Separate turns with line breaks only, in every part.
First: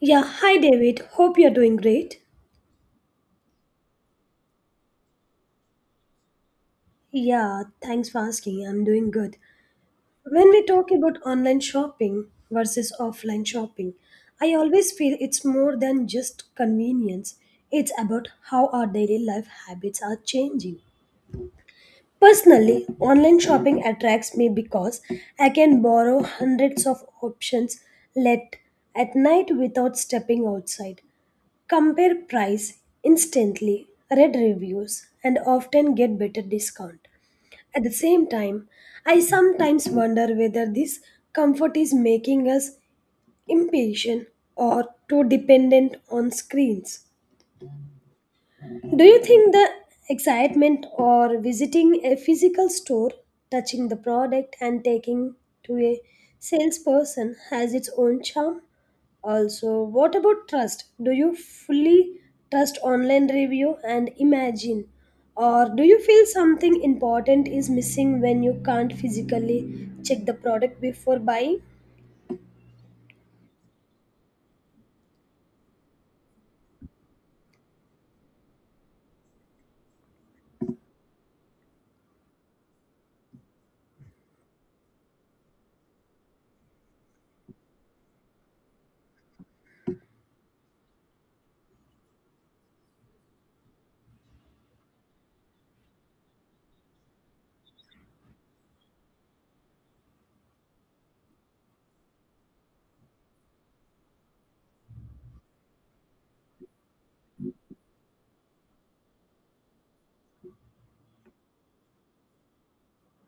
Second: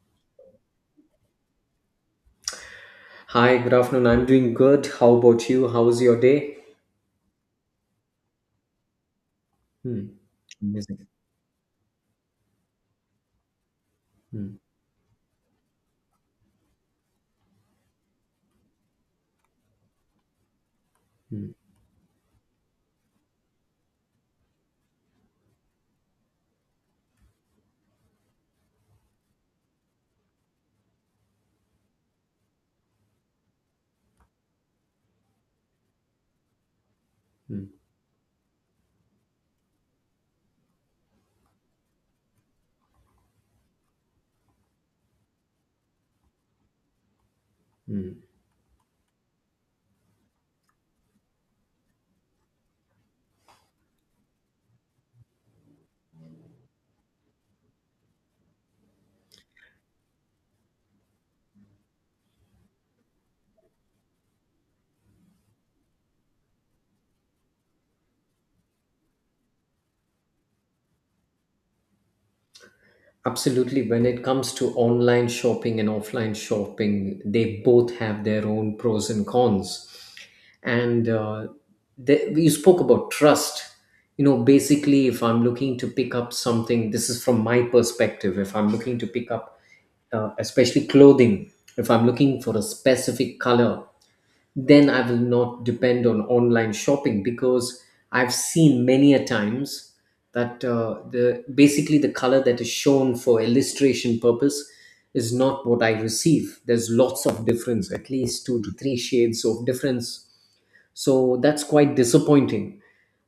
Yeah, hi David. Hope you're doing great.
Hi, good afternoon. I'm doing good. How about you? How's your day?
Yeah, thanks for asking. I'm doing good.
Hmm.
When we talk
Amazing.
about online shopping versus offline shopping, I
Hmm.
always feel it's more than just convenience. It's about how our daily life habits are changing.
Hmm.
Personally, online shopping attracts me because I can borrow hundreds of options late at night without stepping outside, compare price instantly, read reviews, and often get better discount.
Hmm.
At the same time, I sometimes wonder whether this comfort is making us impatient or too dependent on screens.
Hmm.
Do you think the excitement or visiting a physical store, touching the product and taking to a salesperson has its own charm? Also, what about trust? Do you fully trust online review and imagine? Or do you feel something important is missing when you can't physically check the product before buying?
Absolutely. When it comes to online shopping and offline shopping, they both have their own pros and cons. And the you spoke about trust. You know, basically, if I'm looking to pick up something, this is from my perspective. If I'm looking to pick up especially clothing, if I'm looking for a specific color, then I will not depend on online shopping because I've seen many a times that the basically the color that is shown for illustration purpose is not what I receive. There's lots of difference, at least two to three shades of difference. So that's quite disappointing.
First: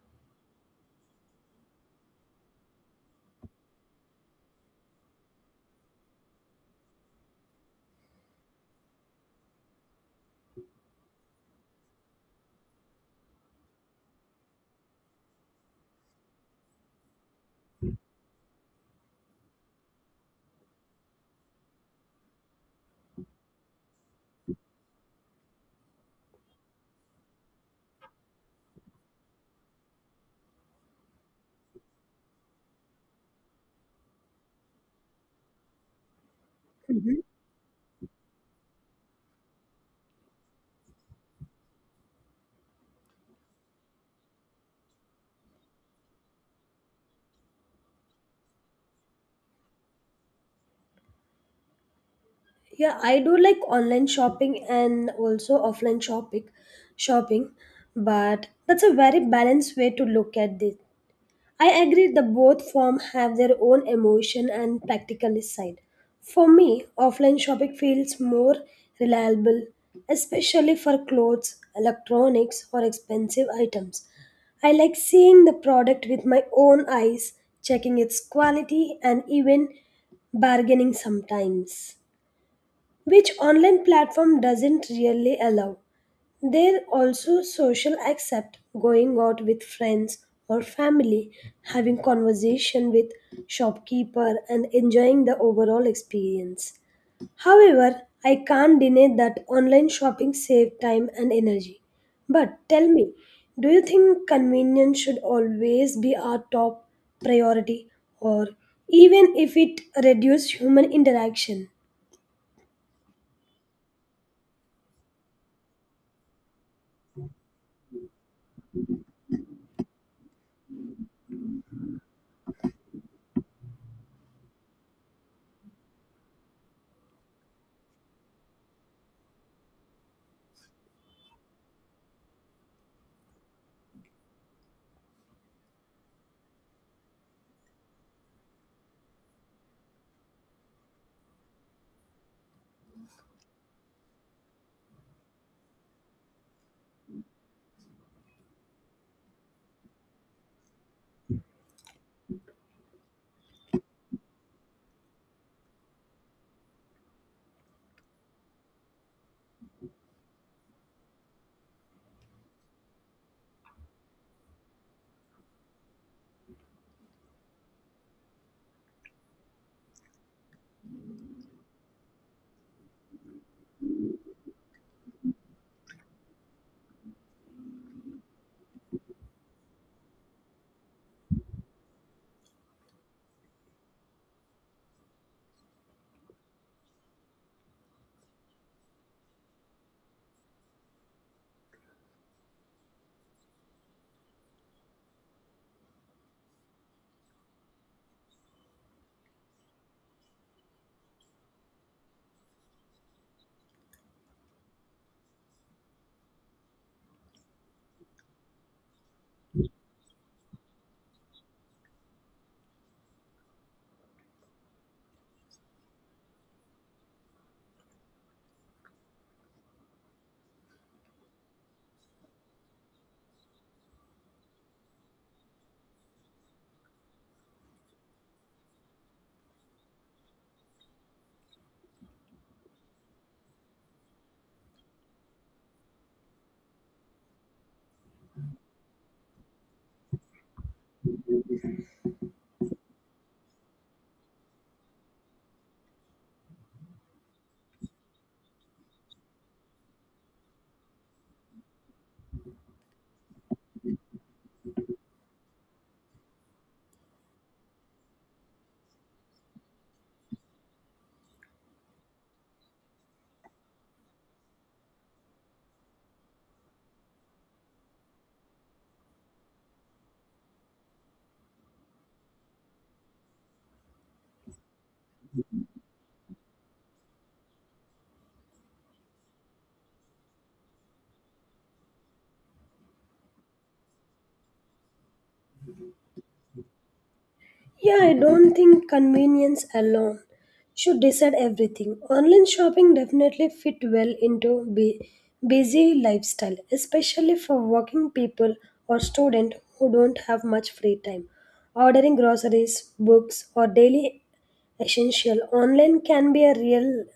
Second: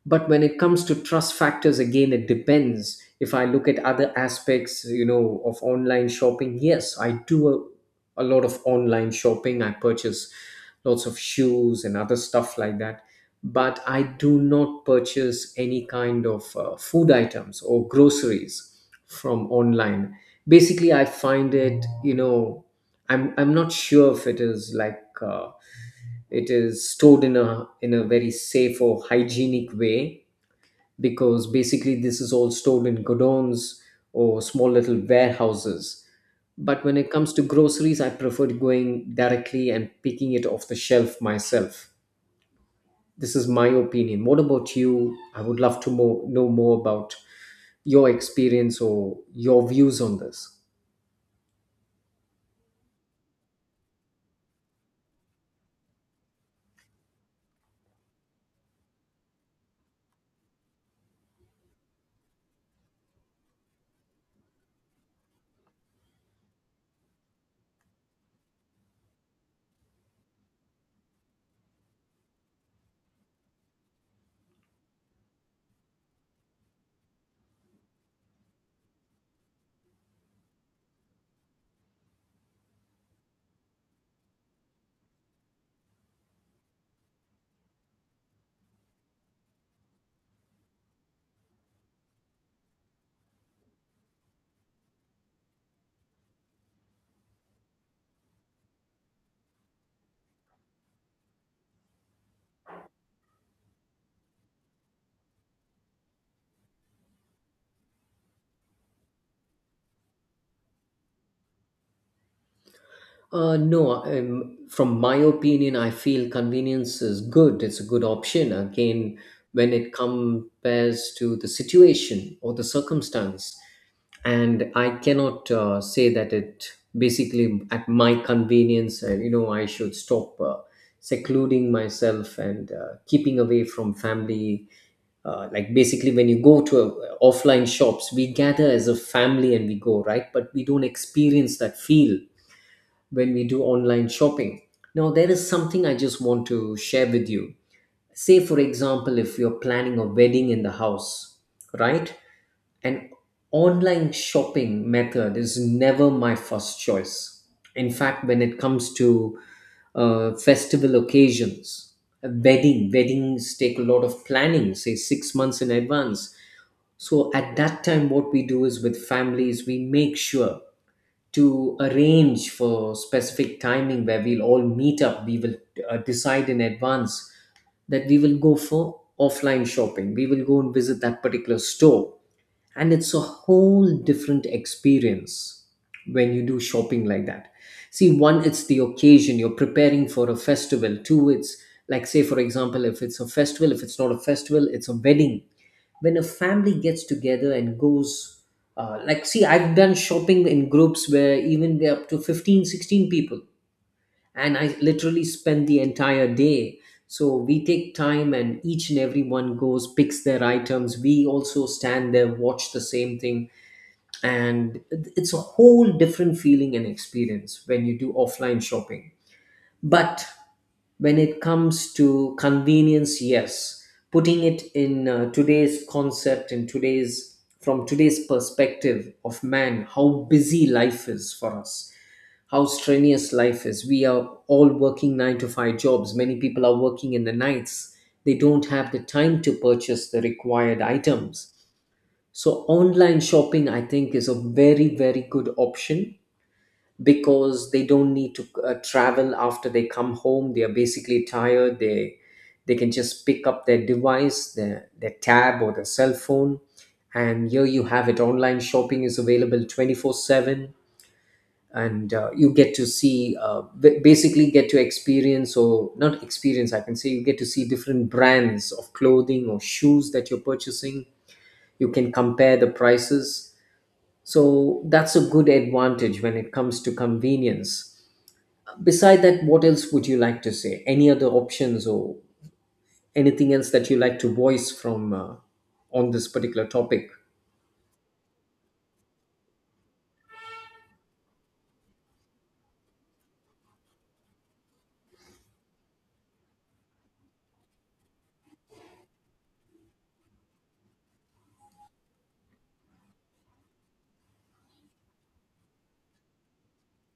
But when it comes to trust factors, again, it depends. If I look at other aspects, you know, of online shopping, yes, I do a lot of online shopping. I purchase lots of shoes and other stuff like that. But I do not purchase any kind of food items or groceries from online. Basically, I find it, you know, I'm not sure if it is like it is stored in a very safe or hygienic way because basically this is all stored in godowns or small little warehouses. But when it
Mhm.
comes to groceries, I prefer going directly and picking it off the shelf myself. This is my opinion. What about you? I would love to know more about your experience or your views on this.
Yeah, I do like online shopping and also offline shopping, but that's a very balanced way to look at this. I agree that both form have their own emotion and practical side. For me, offline shopping feels more reliable, especially for clothes, electronics, or expensive items. I like seeing the product with my own eyes, checking its quality, and even bargaining sometimes, which online platform doesn't really allow. There also social accept going out with friends or family, having conversation with shopkeeper and enjoying the overall experience. However, I can't deny that online shopping save time and energy. But tell me, do you think convenience should always be our top priority, or even if it reduce human interaction?
No, from my opinion, I feel convenience is good. It's a good option. Again, when it compares to the situation or the circumstance, and I cannot say that it basically at my convenience, you know, I should stop secluding myself and keeping away from family. Like basically when you go to offline shops, we gather as a family and we go, right? But we don't experience that feel when we do online shopping. Now there is something I just want to share with you. Say for example, if you're planning a wedding in the house, right, an online shopping method is never my first choice. In fact, when it comes to festival occasions, a wedding, weddings take a lot of planning, say 6 months in advance. So at that time, what we do is with families, we make sure to arrange for specific timing where we'll all meet up. We will decide in advance that we will go for offline shopping. We will go and visit that particular store, and it's a whole different experience when you do shopping like that. See, one, it's the occasion, you're preparing for a festival. Two, it's like, say for example, if it's a festival, if it's not a festival, it's a wedding, when a family gets together and goes. Like, see, I've done shopping in groups where even we're up to 15, 16 people and I literally spend the entire day. So we take time and each and every one goes, picks their items. We also stand there, watch the same thing, and it's a whole different feeling and experience when you do offline shopping. But when it comes to convenience, yes, putting it in today's concept and today's perspective of man, how busy life is for us, how strenuous life is, we are all working 9 to 5 jobs, many people are working in the nights. They don't have the time to purchase the required items. So online shopping, I think, is a very, very good option because they don't need to travel after they come home. They are basically tired. They can just pick up their device, their tab or their cell phone, and here you have it. Online shopping is available 24/7, and you get to see basically get to experience or not experience. I can say you get to see different brands of clothing or shoes that you're purchasing. You can compare the prices, so that's a good advantage when it comes to convenience. Beside that, what else would you like to say? Any other options or anything else that you like to voice from on this particular topic?
Yeah, I don't think convenience alone should decide everything. Online shopping definitely fit well into busy lifestyle, especially for working people or students who don't have much free time. Ordering groceries, books, or daily essential online can be a real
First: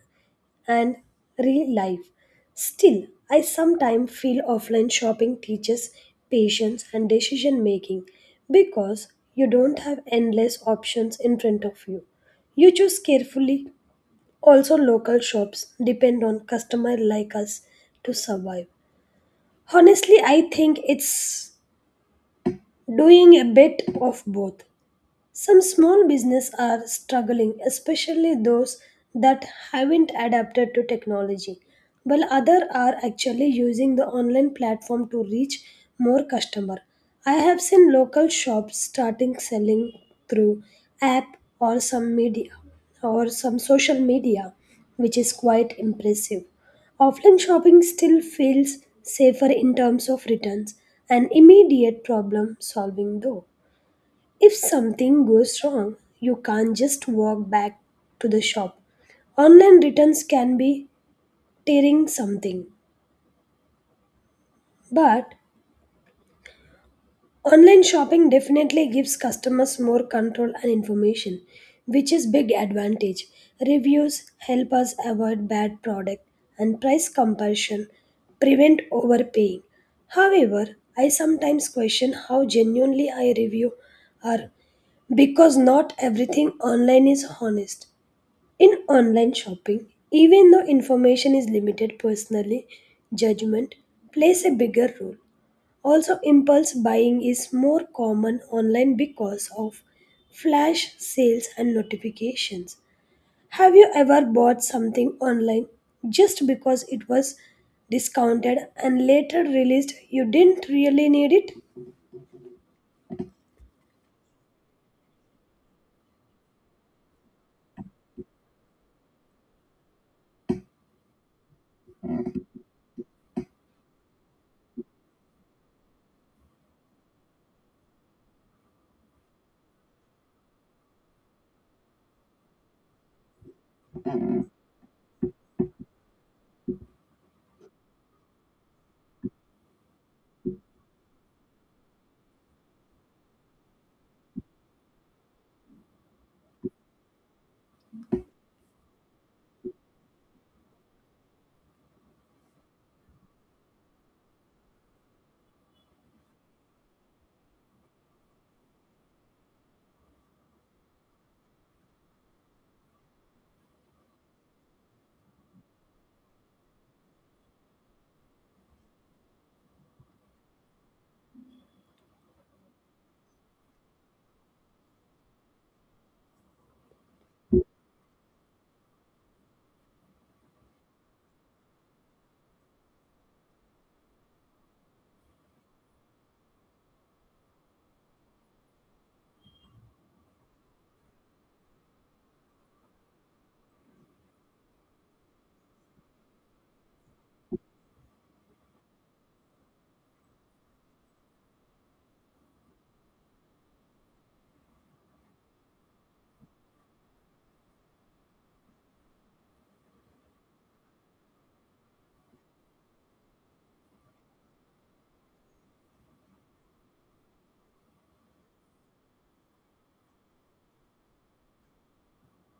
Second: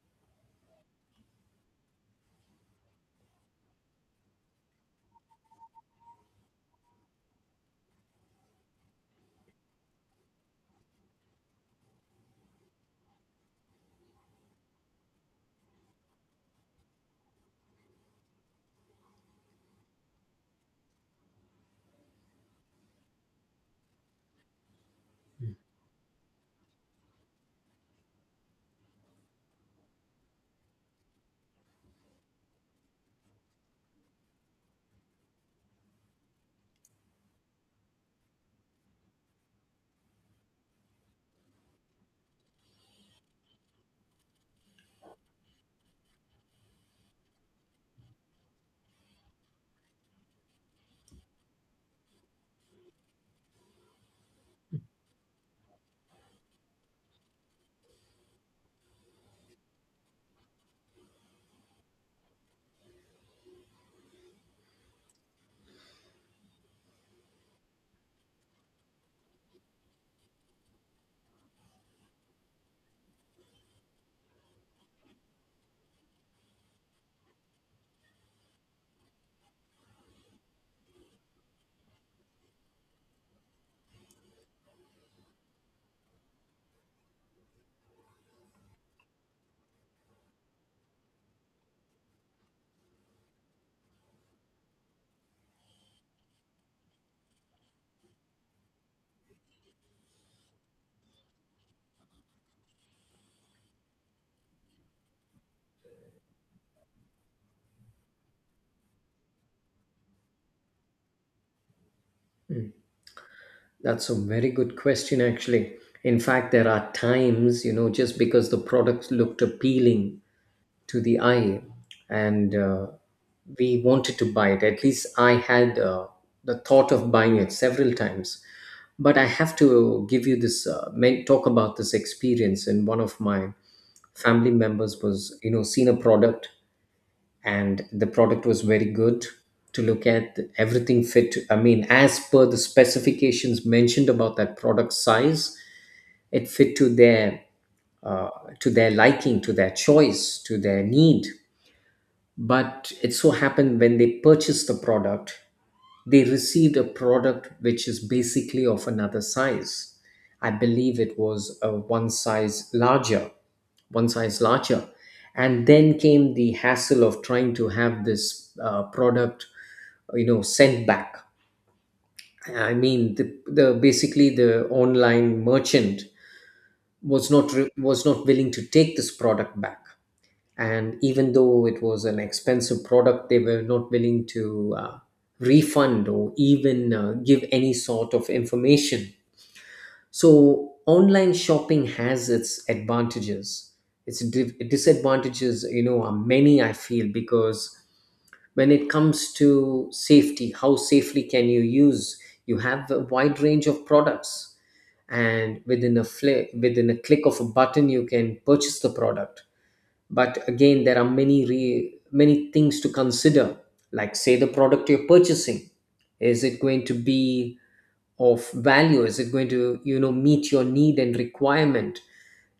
and real life. Still, I sometimes feel offline shopping teaches patience and decision making because you don't have endless options in front of you. You choose carefully. Also, local shops depend on customer like us to survive. Honestly, I think it's doing a bit of both. Some small businesses are struggling, especially those that haven't adapted to technology, while others are actually using the online platform to reach more customers. I have seen local shops starting selling through app or some media or some social media, which is quite impressive. Offline shopping still feels safer in terms of returns and immediate problem solving though. If something goes wrong, you can't just walk back to the shop. Online returns can be tearing something, but online shopping definitely gives customers more control and information, which is big advantage. Reviews help us avoid bad product and price comparison prevent overpaying. However, I sometimes question how genuinely I review are because not everything online is honest. In online shopping, even though information is limited personally, judgment plays a bigger role. Also, impulse buying is more common online because of flash sales and notifications. Have you ever bought something online just because it was discounted and later realized you didn't really need it?
That's a very good question, actually. In fact, there are times, you know, just because the product looked appealing to the eye and we wanted to buy it, at least I had the thought of buying it several times. But I have to give you this talk about this experience. And one of my family members was, you know, seen a product, and the product was very good to look at. Everything fit, I mean, as per the specifications mentioned about that product size, it fit uh, to their liking, to their choice, to their need. But it so happened when they purchased the product, they received a product which is basically of another size. I believe it was a one size larger, one size larger. And then came the hassle of trying to have this product, you know, sent back. I mean, the basically the online merchant was not willing to take this product back. And even though it was an expensive product, they were not willing to refund or even give any sort of information. So online shopping has its advantages. Its disadvantages, you know, are many, I feel, because when it comes to safety, how safely can you use? You have a wide range of products, and within a click of a button, you can purchase the product. But again, there are many things to consider. Like say the product you're purchasing, is it going to be of value? Is it going to, you know, meet your need and requirement?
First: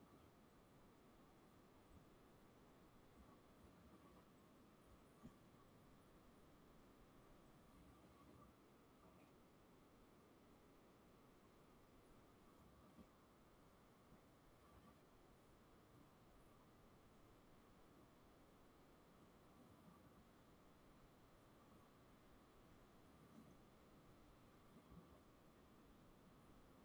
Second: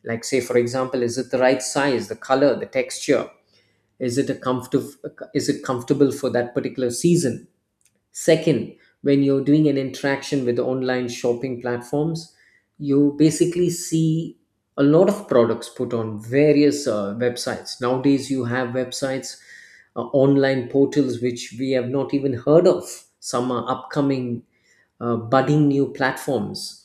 Like say for example, is it the right size, the color, the texture? is it a comfortable is it comfortable for that particular season? Second, when you're doing an interaction with online shopping platforms, you basically see a lot of products put on various websites. Nowadays, you have websites, online portals, which we have not even heard of. Some are upcoming, budding new platforms.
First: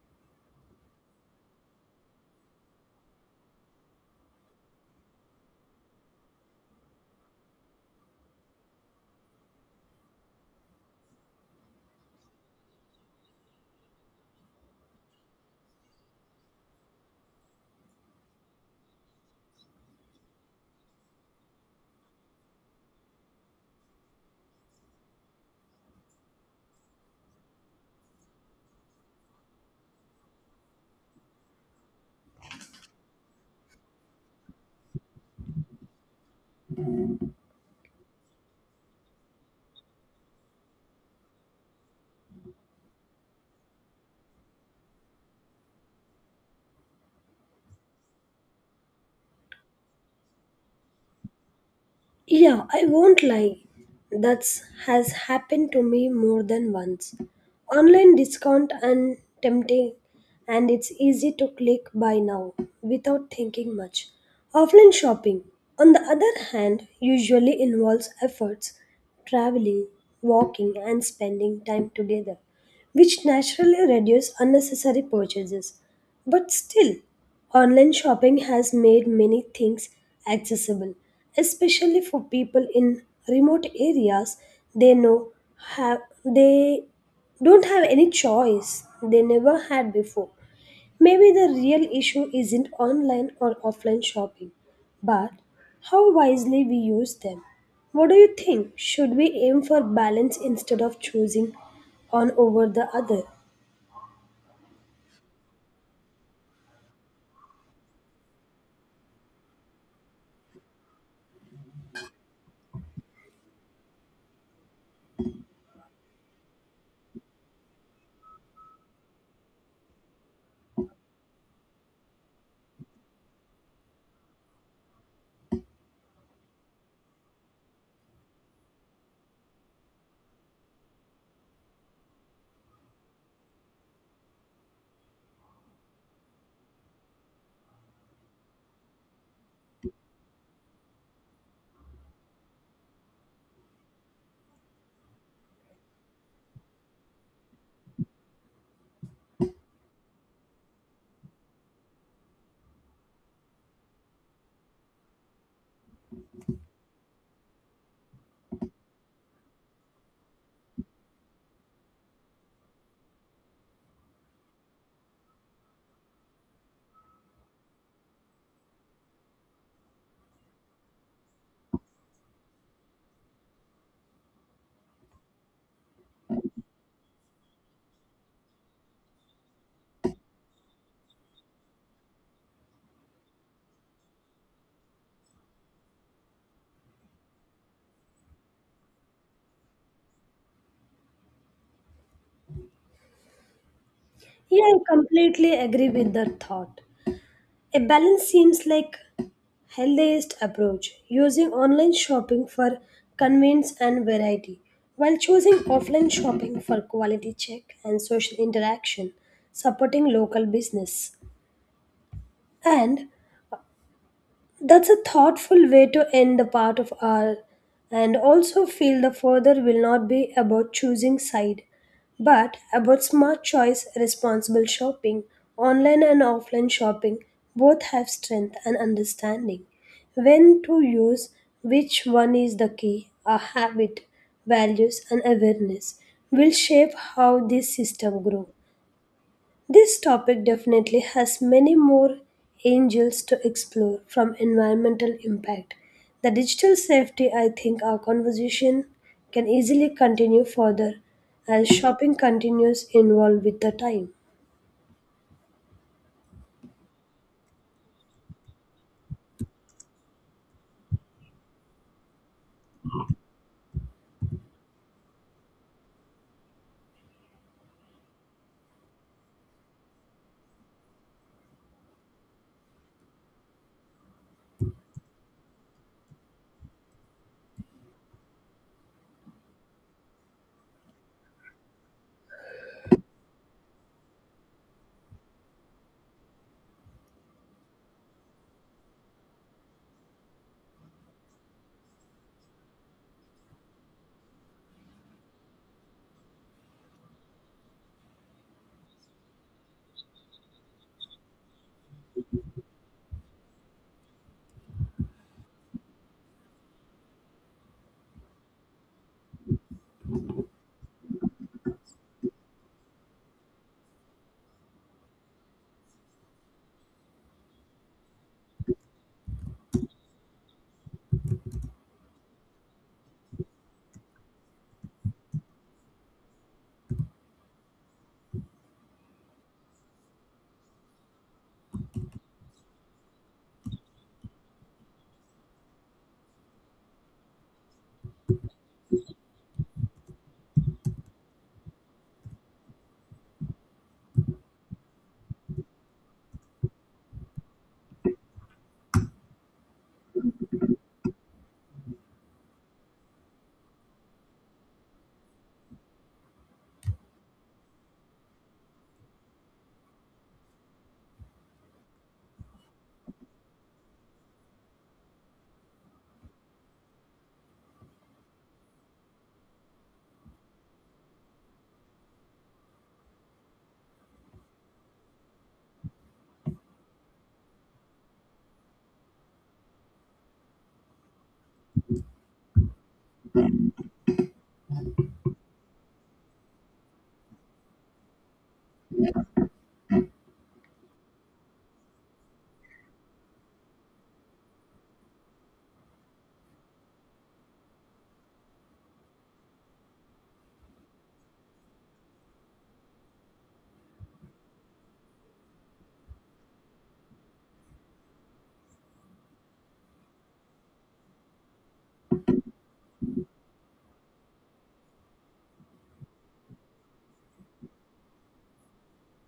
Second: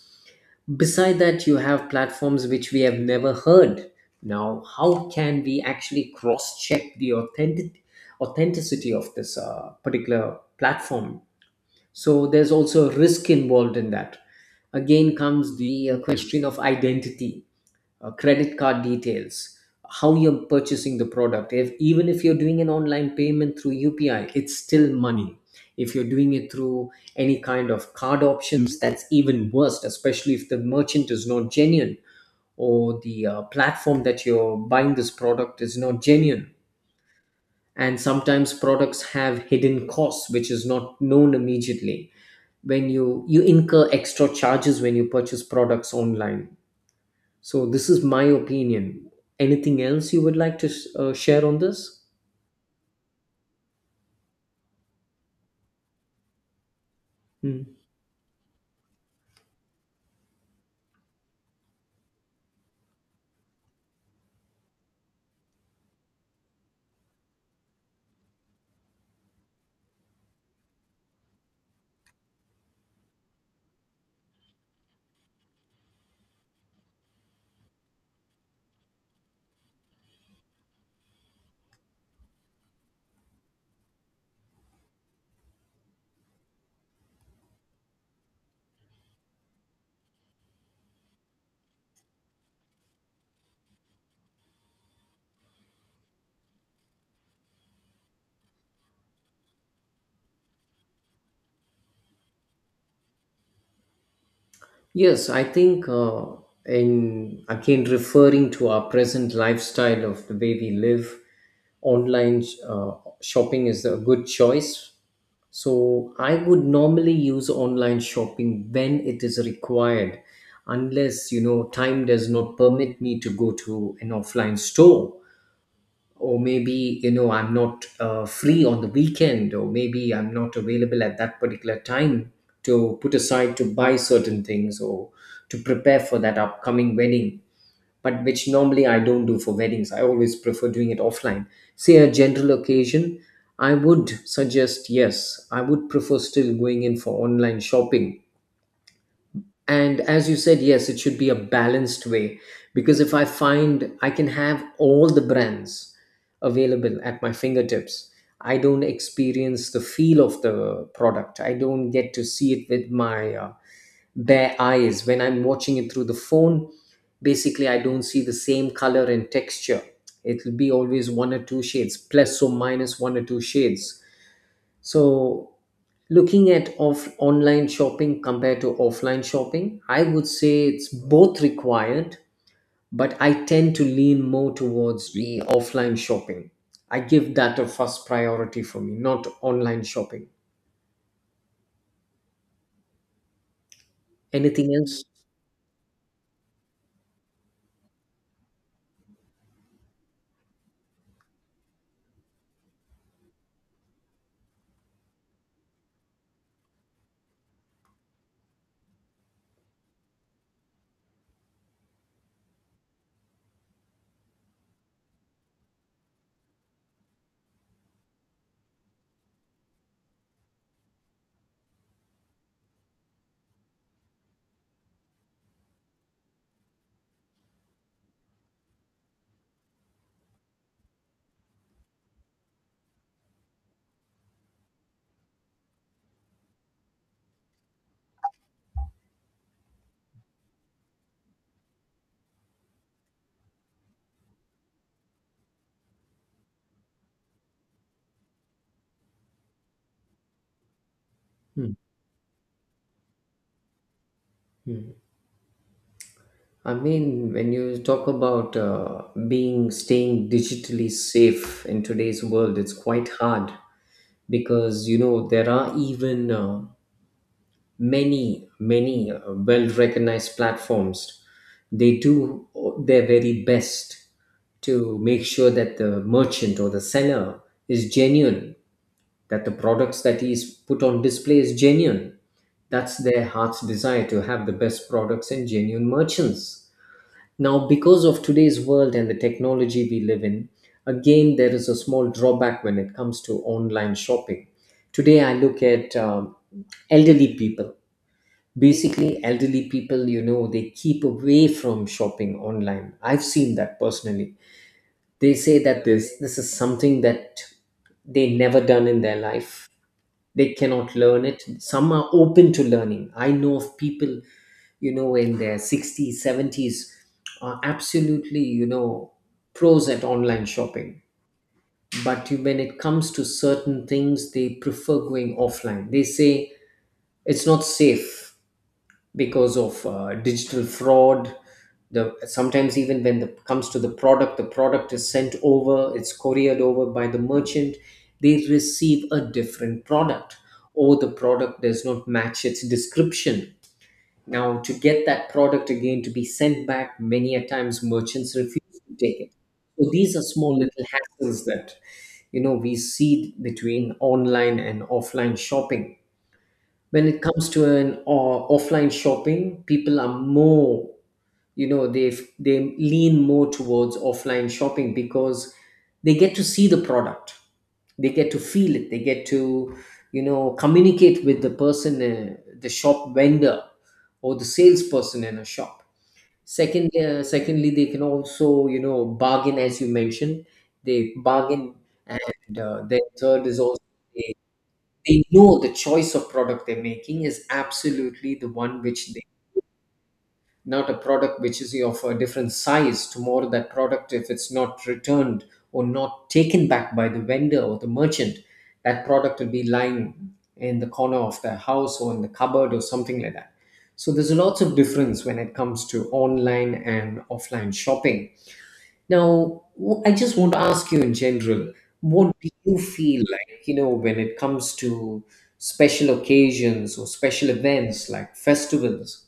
Beside that, you have platforms which we have never heard. Now, how can we actually cross check the authenticity of this particular platform? So there's also a risk involved in that. Again comes the question of identity, credit card details, how you're purchasing the product. If even if you're doing an online payment through UPI, it's still money. If you're doing it through any kind of card options, that's even worse, especially if the merchant is not genuine or the platform that you're buying this product is not genuine. And sometimes products have hidden costs, which is not known immediately, when you incur extra charges when you purchase products online. So this is my opinion. Anything else you would like to share on this?
Yeah, I won't lie. That's has happened to me more than once.
Hmm.
Online discount and tempting and it's easy to click buy now without thinking much. Offline shopping, on the other hand, usually involves efforts, traveling, walking and spending time together, which naturally reduce unnecessary purchases. But still, online shopping has made many things accessible, especially for people in remote areas. They know have they don't have any choice they never had before. Maybe the real issue isn't online or offline shopping, but how wisely we use them. What do you think? Should we aim for balance instead of choosing one over the other?
Yes, I think, in again referring to our present lifestyle of the way we live, online shopping is a good choice. So I would normally use online shopping when it is required, unless you know time does not permit me to go to an offline store. Or maybe you know I'm not free on the weekend, or maybe I'm not available at that particular time to put aside to buy certain things or to prepare for that upcoming wedding. But which normally I don't do for weddings. I always prefer doing it offline. Say a general occasion, I would suggest, yes, I would prefer still going in for online shopping. And as you said, yes, it should be a balanced way, because if I find I can have all the brands available at my fingertips, I don't experience the feel of the product. I don't get to see it with my bare eyes. When I'm watching it through the phone, basically, I don't see the same color and texture. It'll be always one or two shades, plus or minus one or two shades. So looking at off online shopping compared to offline shopping, I would say it's both required, but I tend to lean more towards the offline shopping. I give that a first priority for me, not online shopping.
Yeah, I
Anything else?
completely agree with that thought. A balance seems like healthiest approach, using online shopping for convenience and variety, while choosing offline shopping for quality check and social interaction, supporting local business. And that's a thoughtful way to end the part of our, and also feel the further will not be about choosing side, but about smart choice, responsible shopping, online and offline shopping both have strength and understanding. When to use which one is the key, our habit, values and awareness will shape how this system grows. This topic definitely has many more angles to explore from environmental impact. The digital safety, I think our conversation can easily continue further as
Hmm,
shopping continues involved with the time.
hmm. I mean when you talk about being staying digitally safe in today's world, it's quite hard because you know there are even many well recognized platforms. They do their very best to make sure that the merchant or the seller is genuine, that the products that is put on display is genuine. That's their heart's desire, to have the best products and genuine merchants. Now because of today's world and the technology we live in, again there is a small drawback when it comes to online shopping. Today I look at elderly people. Basically, elderly people, you know, they keep away from shopping online. I've seen that personally. They say that this is something that they never done in their life. They cannot learn it. Some are open to learning. I know of people, you know, in their 60s, 70s, are absolutely, you know, pros at online shopping. But when it comes to certain things, they prefer going offline. They say it's not safe because of digital fraud. The sometimes even when it comes to the product, the product is sent over, it's couriered over by the merchant, they receive a different product, or the product does not match its description. Now to get that product again to be sent back, many a times merchants refuse to take it. So these are small little hassles that, you know, we see between online and offline shopping. When it comes to an offline shopping, people are more, you know, they lean more towards offline shopping because they get to see the product, they get to feel it, they get to, you know, communicate with the person, the shop vendor or the salesperson in a shop. Second, secondly, they can also, you know, bargain. As you mentioned, they bargain. And then third is also they, they know the choice of product they're making is absolutely the one which, not a product which is of a different size. Tomorrow that product, if it's not returned or not taken back by the vendor or the merchant, that product will be lying in the corner of their house or in the cupboard or something like that. So there's lots of difference when it comes to online and offline shopping. Now I just want to ask you in general, what do you feel like, you know, when it comes to special occasions or special events like festivals,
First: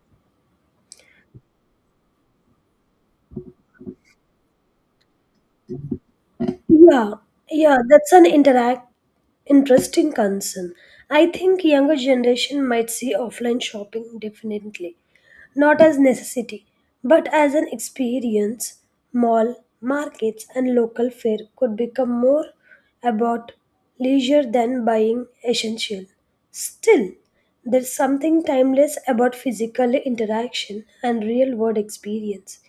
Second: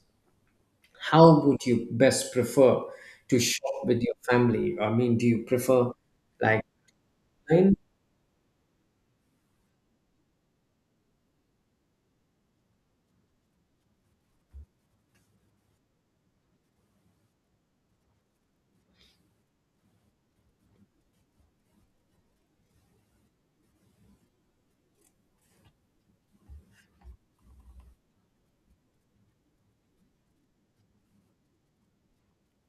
how would you best prefer to shop with your family? I mean, do you prefer like
Yeah,
online?
yeah, that's an interact Interesting concern. I think younger generation might see offline shopping definitely not as necessity, but as an experience. Mall, markets, and local fare could become more about leisure than buying essential. Still, there's something timeless about physical interaction and real world experience.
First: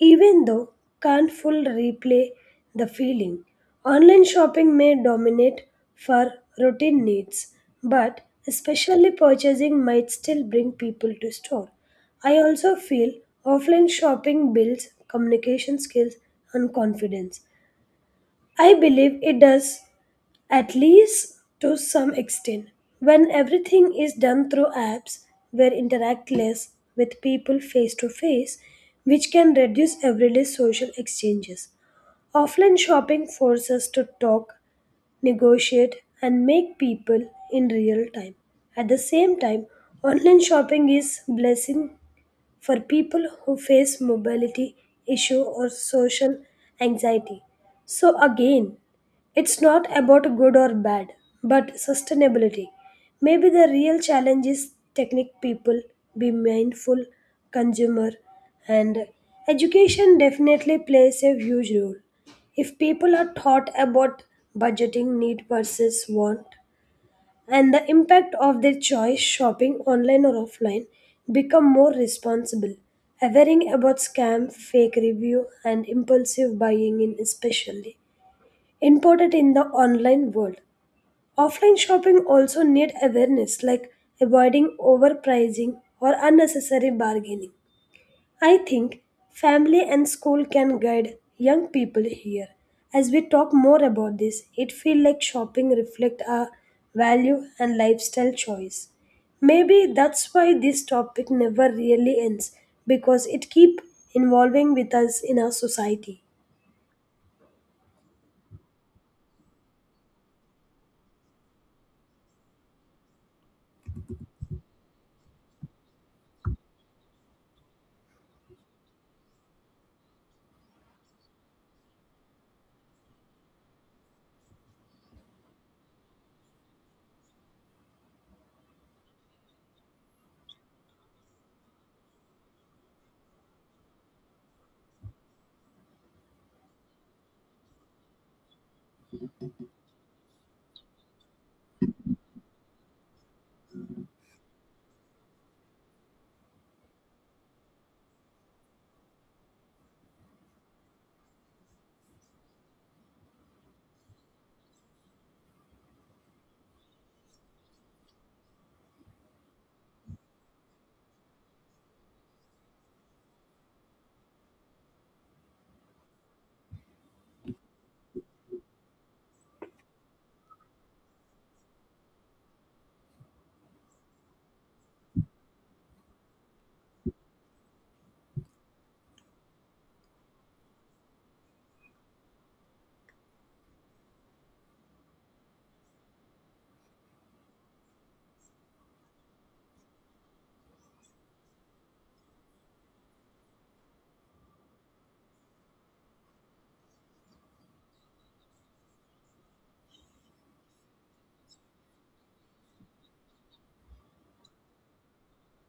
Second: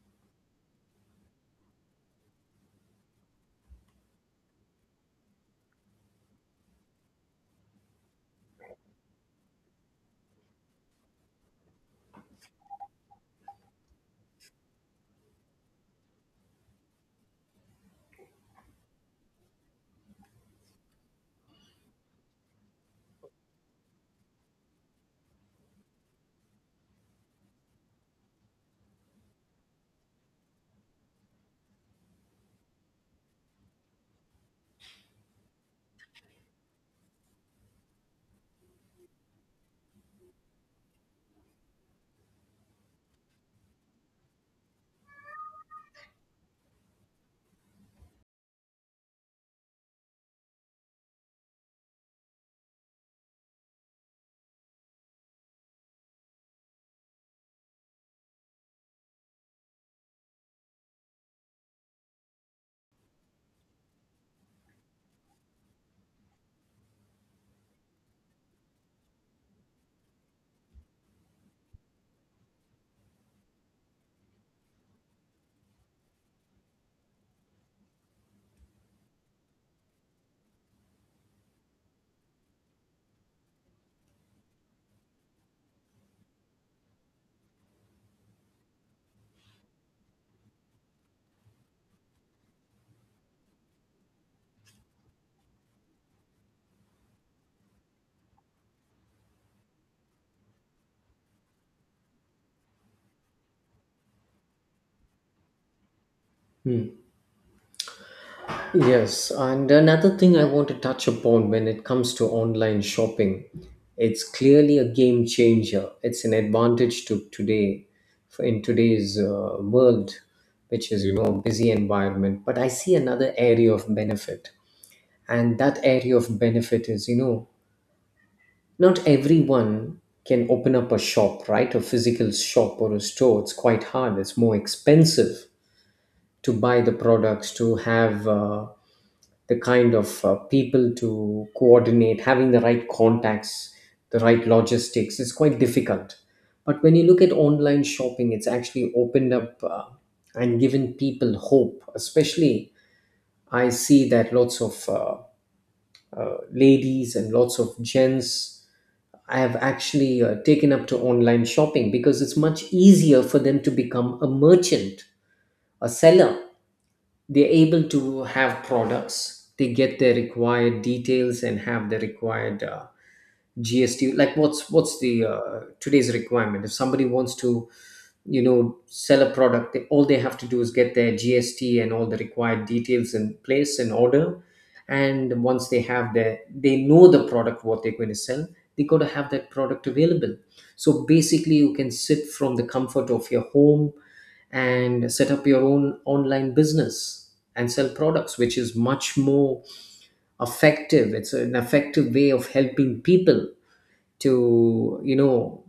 Even though can't full replay the feeling, online shopping may dominate for routine needs, but especially purchasing might still bring people to store. I also feel offline shopping builds communication skills and confidence. I believe it does, at least to some extent. When everything is done through apps, we interact less with people face to face, which can reduce everyday social exchanges. Offline shopping forces us to talk, negotiate, and make people in real time. At the same time, online shopping is blessing for people who face mobility issue or social anxiety. So again, it's not about good or bad, but sustainability. Maybe the real challenge is technique people be mindful consumer, and education definitely plays a huge role. If people are taught about budgeting need versus want, and the impact of their choice, shopping online or offline become more responsible. Averring about scam, fake review and impulsive buying in especially important in the online world. Offline shopping also need awareness, like avoiding overpricing or unnecessary bargaining. I think family and school can guide young people here. As we talk more about this, it feels like shopping reflects our value and lifestyle choice. Maybe that's why this topic never really ends because it keeps involving with us in our society.
Hmm. Yes, and another thing I want to touch upon, when it comes to online shopping, it's clearly a game changer. It's an advantage to today, for in today's world, which is, you know, busy environment. But I see another area of benefit, and that area of benefit is, you know, not everyone can open up a shop, right? A physical shop or a store. It's quite hard. It's more expensive to buy the products, to have the kind of people, to coordinate, having the right contacts, the right logistics. It's quite difficult. But when you look at online shopping, it's actually opened up and given people hope. Especially, I see that lots of ladies and lots of gents I have actually taken up to online shopping because it's much easier for them to become a merchant, a seller. They're able to have products, they get their required details and have the required GST. Like what's the today's requirement? If somebody wants to, you know, sell a product, they, all they have to do is get their gst and all the required details in place and order. And once they have their, they know the product what they're going to sell, they got to have that product available. So basically you can sit from the comfort of your home and set up your own online business and sell products, which is much more effective. It's an effective way of helping people to, you know,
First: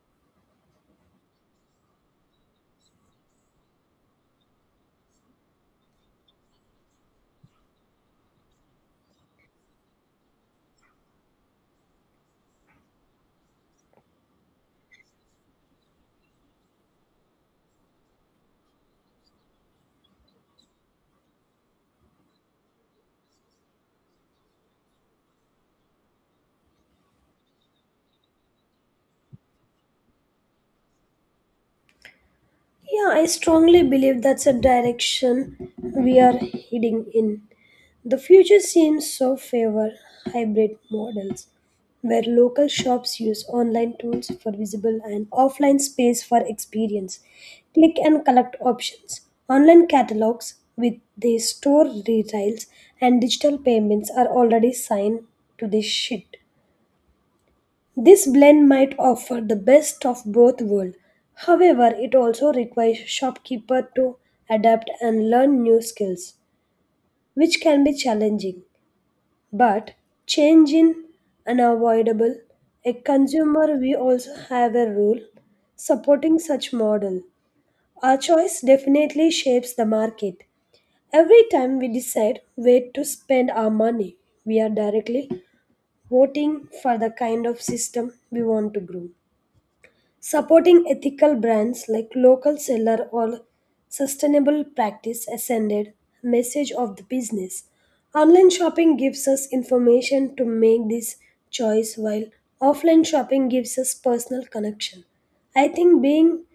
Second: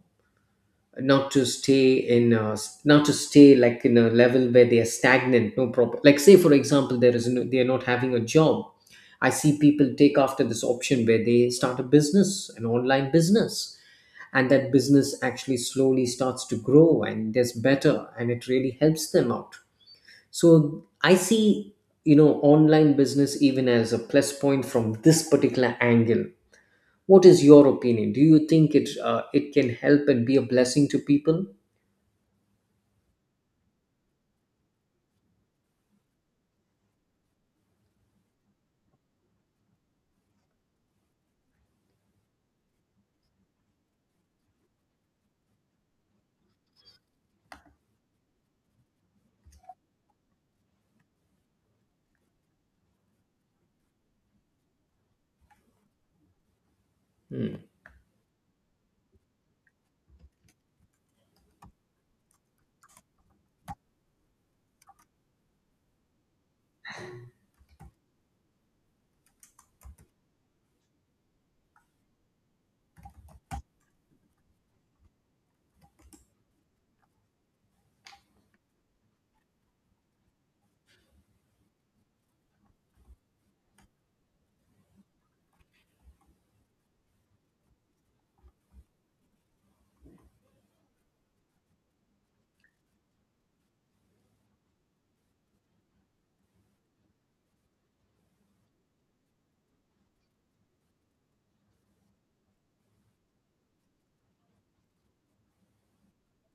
not to stay in a, not to stay like in a level where they are stagnant. No problem. Like say for example, there is no, they are not having a job, I see people take after this option where they start a business, an online business, and that business actually slowly starts to grow and does better and it really helps them out. So I see, you know, online business even as a plus point from this particular angle. What is your opinion? Do you think it it can help and be a blessing to people?
Yeah, I strongly believe that's a direction we are heading in. The future seems so favor hybrid models where local shops use online tools for visible and offline space for experience. Click and collect options, online catalogs with the store retails and digital payments are already signed to this shit.
Hmm.
This blend might offer the best of both worlds. However, it also requires shopkeeper to adapt and learn new skills, which can be challenging. But change in unavoidable. A consumer we also have a role supporting such model. Our choice definitely shapes the market. Every time we decide where to spend our money, we are directly voting for the kind of system we want to grow. Supporting ethical brands like local seller or sustainable practice ascended message of the business. Online shopping gives us information to make this choice, while offline shopping gives us personal connection. I think being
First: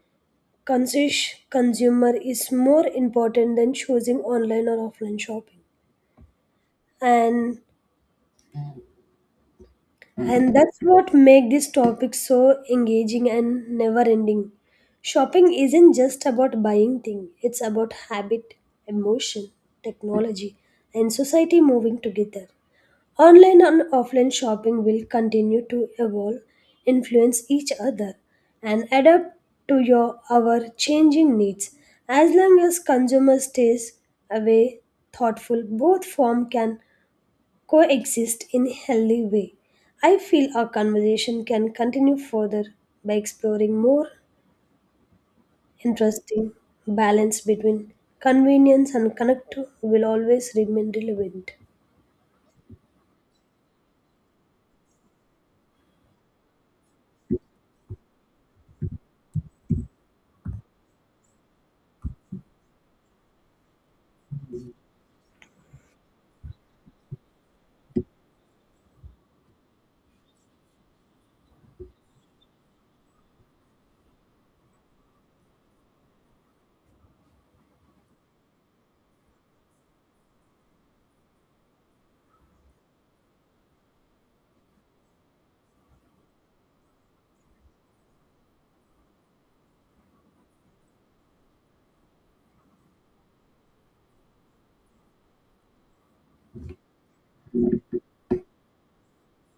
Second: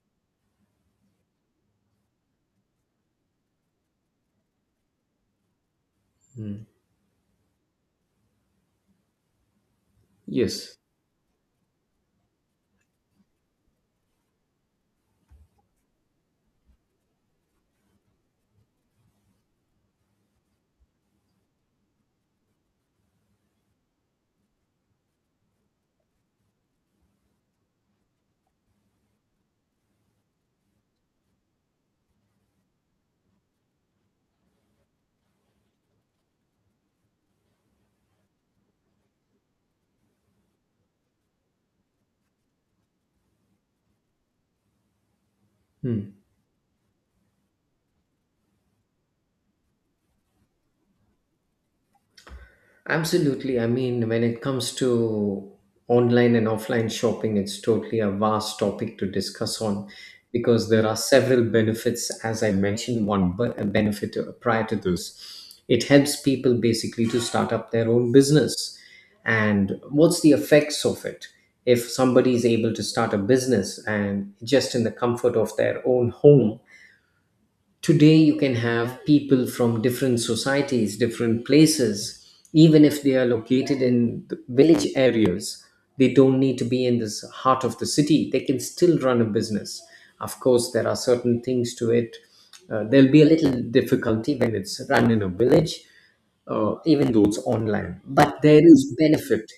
conscious consumer is more important than choosing online or offline shopping.
Mm.
And And
Yes.
that's what makes this topic so engaging and never ending. Shopping isn't just about buying things, it's about habit, emotion, technology, and society moving together. Online and offline shopping will continue to evolve, influence each other, and adapt to your our changing needs. As long as consumer stays away thoughtful, both form can coexist in a healthy way. I feel our conversation can continue further by exploring more
Hmm.
interesting balance between convenience and connect will always remain relevant.
Absolutely. I mean, when it comes to online and offline shopping, it's totally a vast topic to discuss on, because there are several benefits, as I mentioned, one but a benefit prior to this. It helps people basically to start up their own business. And what's the effects of it? If somebody is able to start a business and just in the comfort of their own home, today you can have people from different societies, different places, even if they are located in the village areas, they don't need to be in this heart of the city, they can still run a business. Of course there are certain things to it. There'll be a little difficulty when it's run in a village, even though it's online. But there is benefit.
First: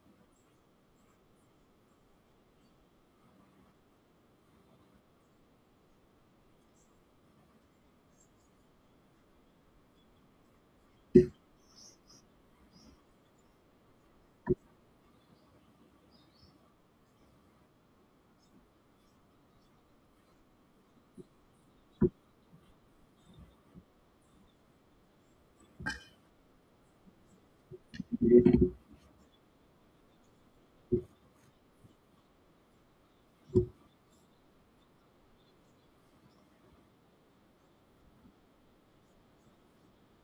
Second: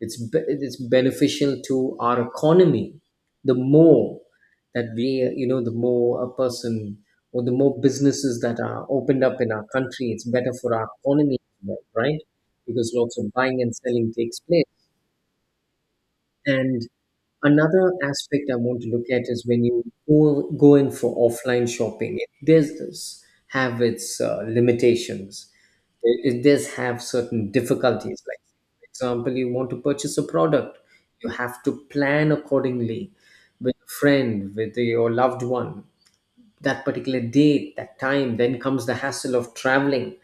It's it's beneficial to our economy. The more that we, you know, the more a person or the more businesses that are opened up in our country, it's better for our economy, right? Because lots of buying and selling takes place. And another aspect I want to look at is when you go in for offline shopping, it does this have its limitations. It does have certain difficulties. Like, for example, you want to purchase a product, you have to plan accordingly with a friend, with your loved one. That particular date, that time, then comes the hassle of traveling.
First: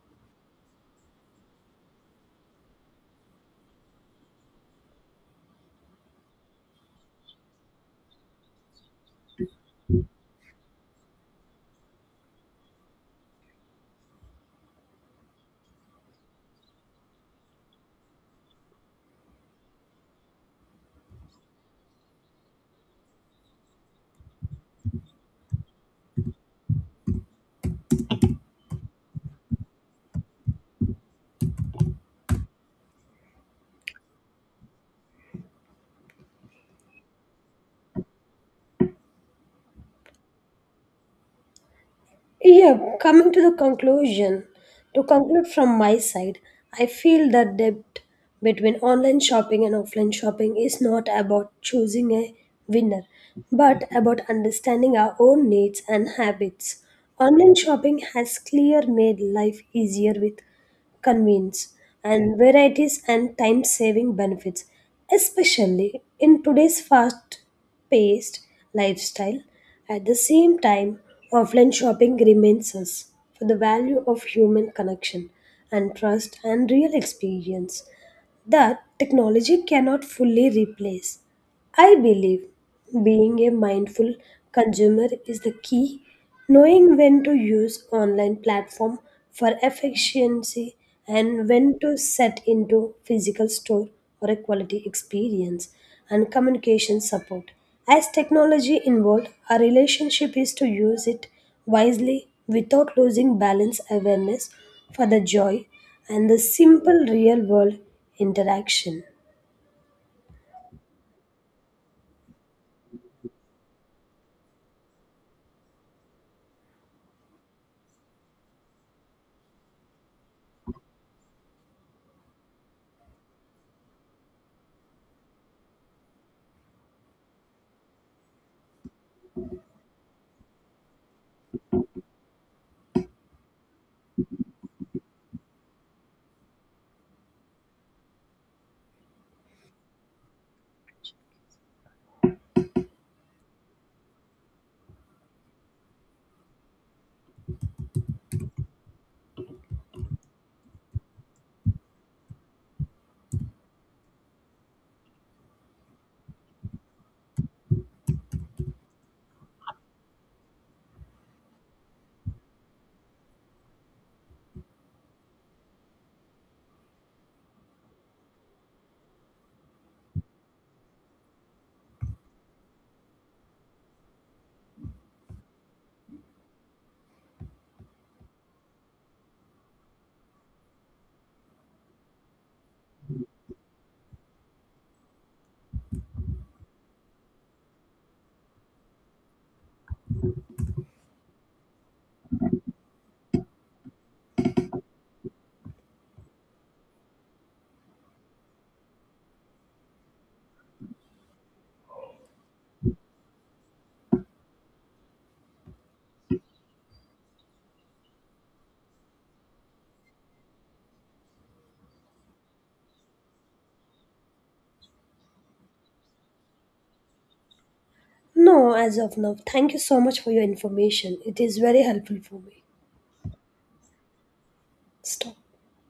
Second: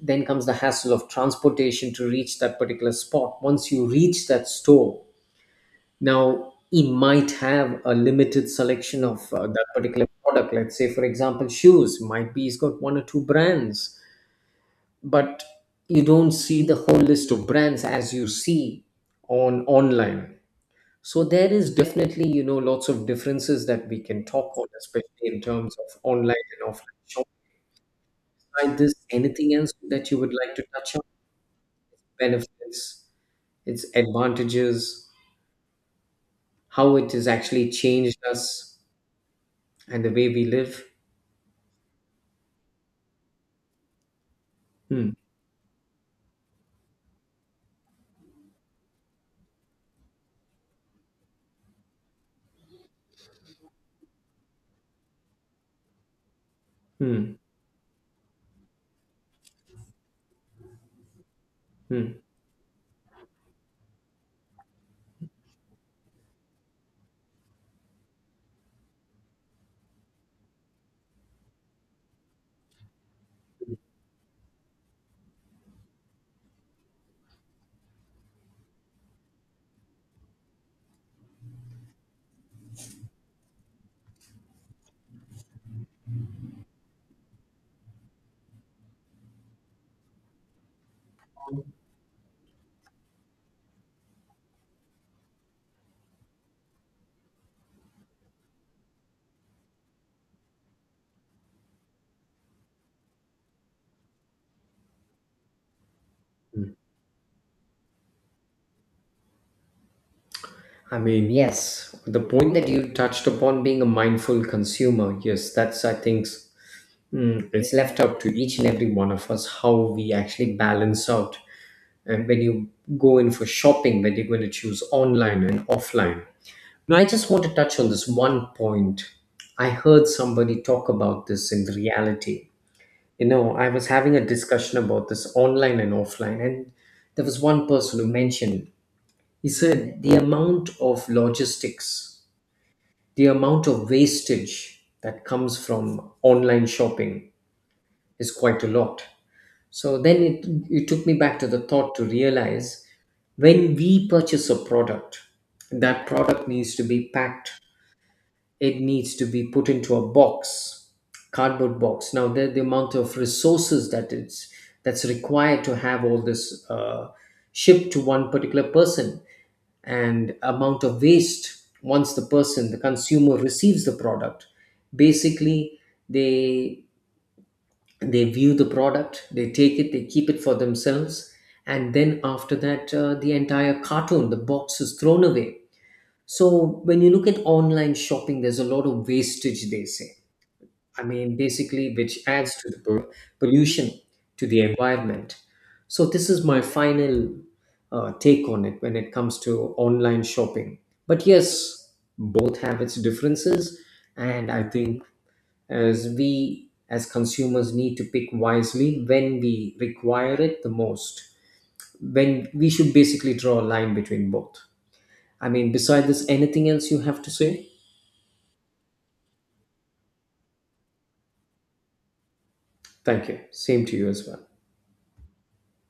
Then comes the hassle of transportation to reach that particular spot. Once you reach that store, now, he might have a limited selection of that particular product. Let's say, for example, shoes might be he's got one or two brands, but you don't see the whole list of brands as you see on online. So there is definitely, you know, lots of differences that we can talk on, especially in terms of online and offline shopping. Like this, anything else that you would like to touch on? Benefits, its advantages, how it has actually changed us and the way we live.
Yeah, coming to the conclusion, to
Hmm.
conclude from my side, I feel that depth between online shopping and offline shopping is not about choosing a winner, but about understanding our own needs and habits.
Hmm.
Online shopping has clear made life easier with convenience
Hmm.
and varieties and time saving benefits, especially in today's fast paced lifestyle. At the same time, offline shopping remains us for the value of human connection and trust and real experience that technology cannot fully replace. I believe being a mindful consumer is the key. Knowing when to use online platform for efficiency, and when to set into physical store for a quality experience and communication support. As technology involved, our relationship is to use it wisely without losing balance awareness for the joy and the simple real world interaction.
I mean, yes, the point that you touched upon being a mindful consumer, yes, that's, I think, hmm, it's left up to each and every one of us how we actually balance out. And when you go in for shopping, whether you're going to choose online and offline. Now, I just want to touch on this one point. I heard somebody talk about this in reality. You know, I was having a discussion about this online and offline, and there was one person who mentioned, he said the amount of logistics, the amount of wastage that comes from online shopping is quite a lot. So then it took me back to the thought to realize, when we purchase a product, that product needs to be packed, it needs to be put into a box, cardboard box. Now, the amount of resources that it's that's required to have all this shipped to one particular person, and amount of waste, once the person, the consumer receives the product, basically they they view the product, they take it, they keep it for themselves, and then after that, the entire carton, the box is thrown away. So when you look at online shopping, there's a lot of wastage, they say. I mean, basically, which adds to the pollution to the environment. So, this is my final take on it when it comes to online shopping. But yes, both have its differences, and I think as we as consumers need to pick wisely when we require it the most. When we should basically draw a line between both. I mean, beside this, anything else you have to say?
No, as of now. Thank you so much for your information. It is very helpful for me.
Thank you. Same to you as well.
Stop.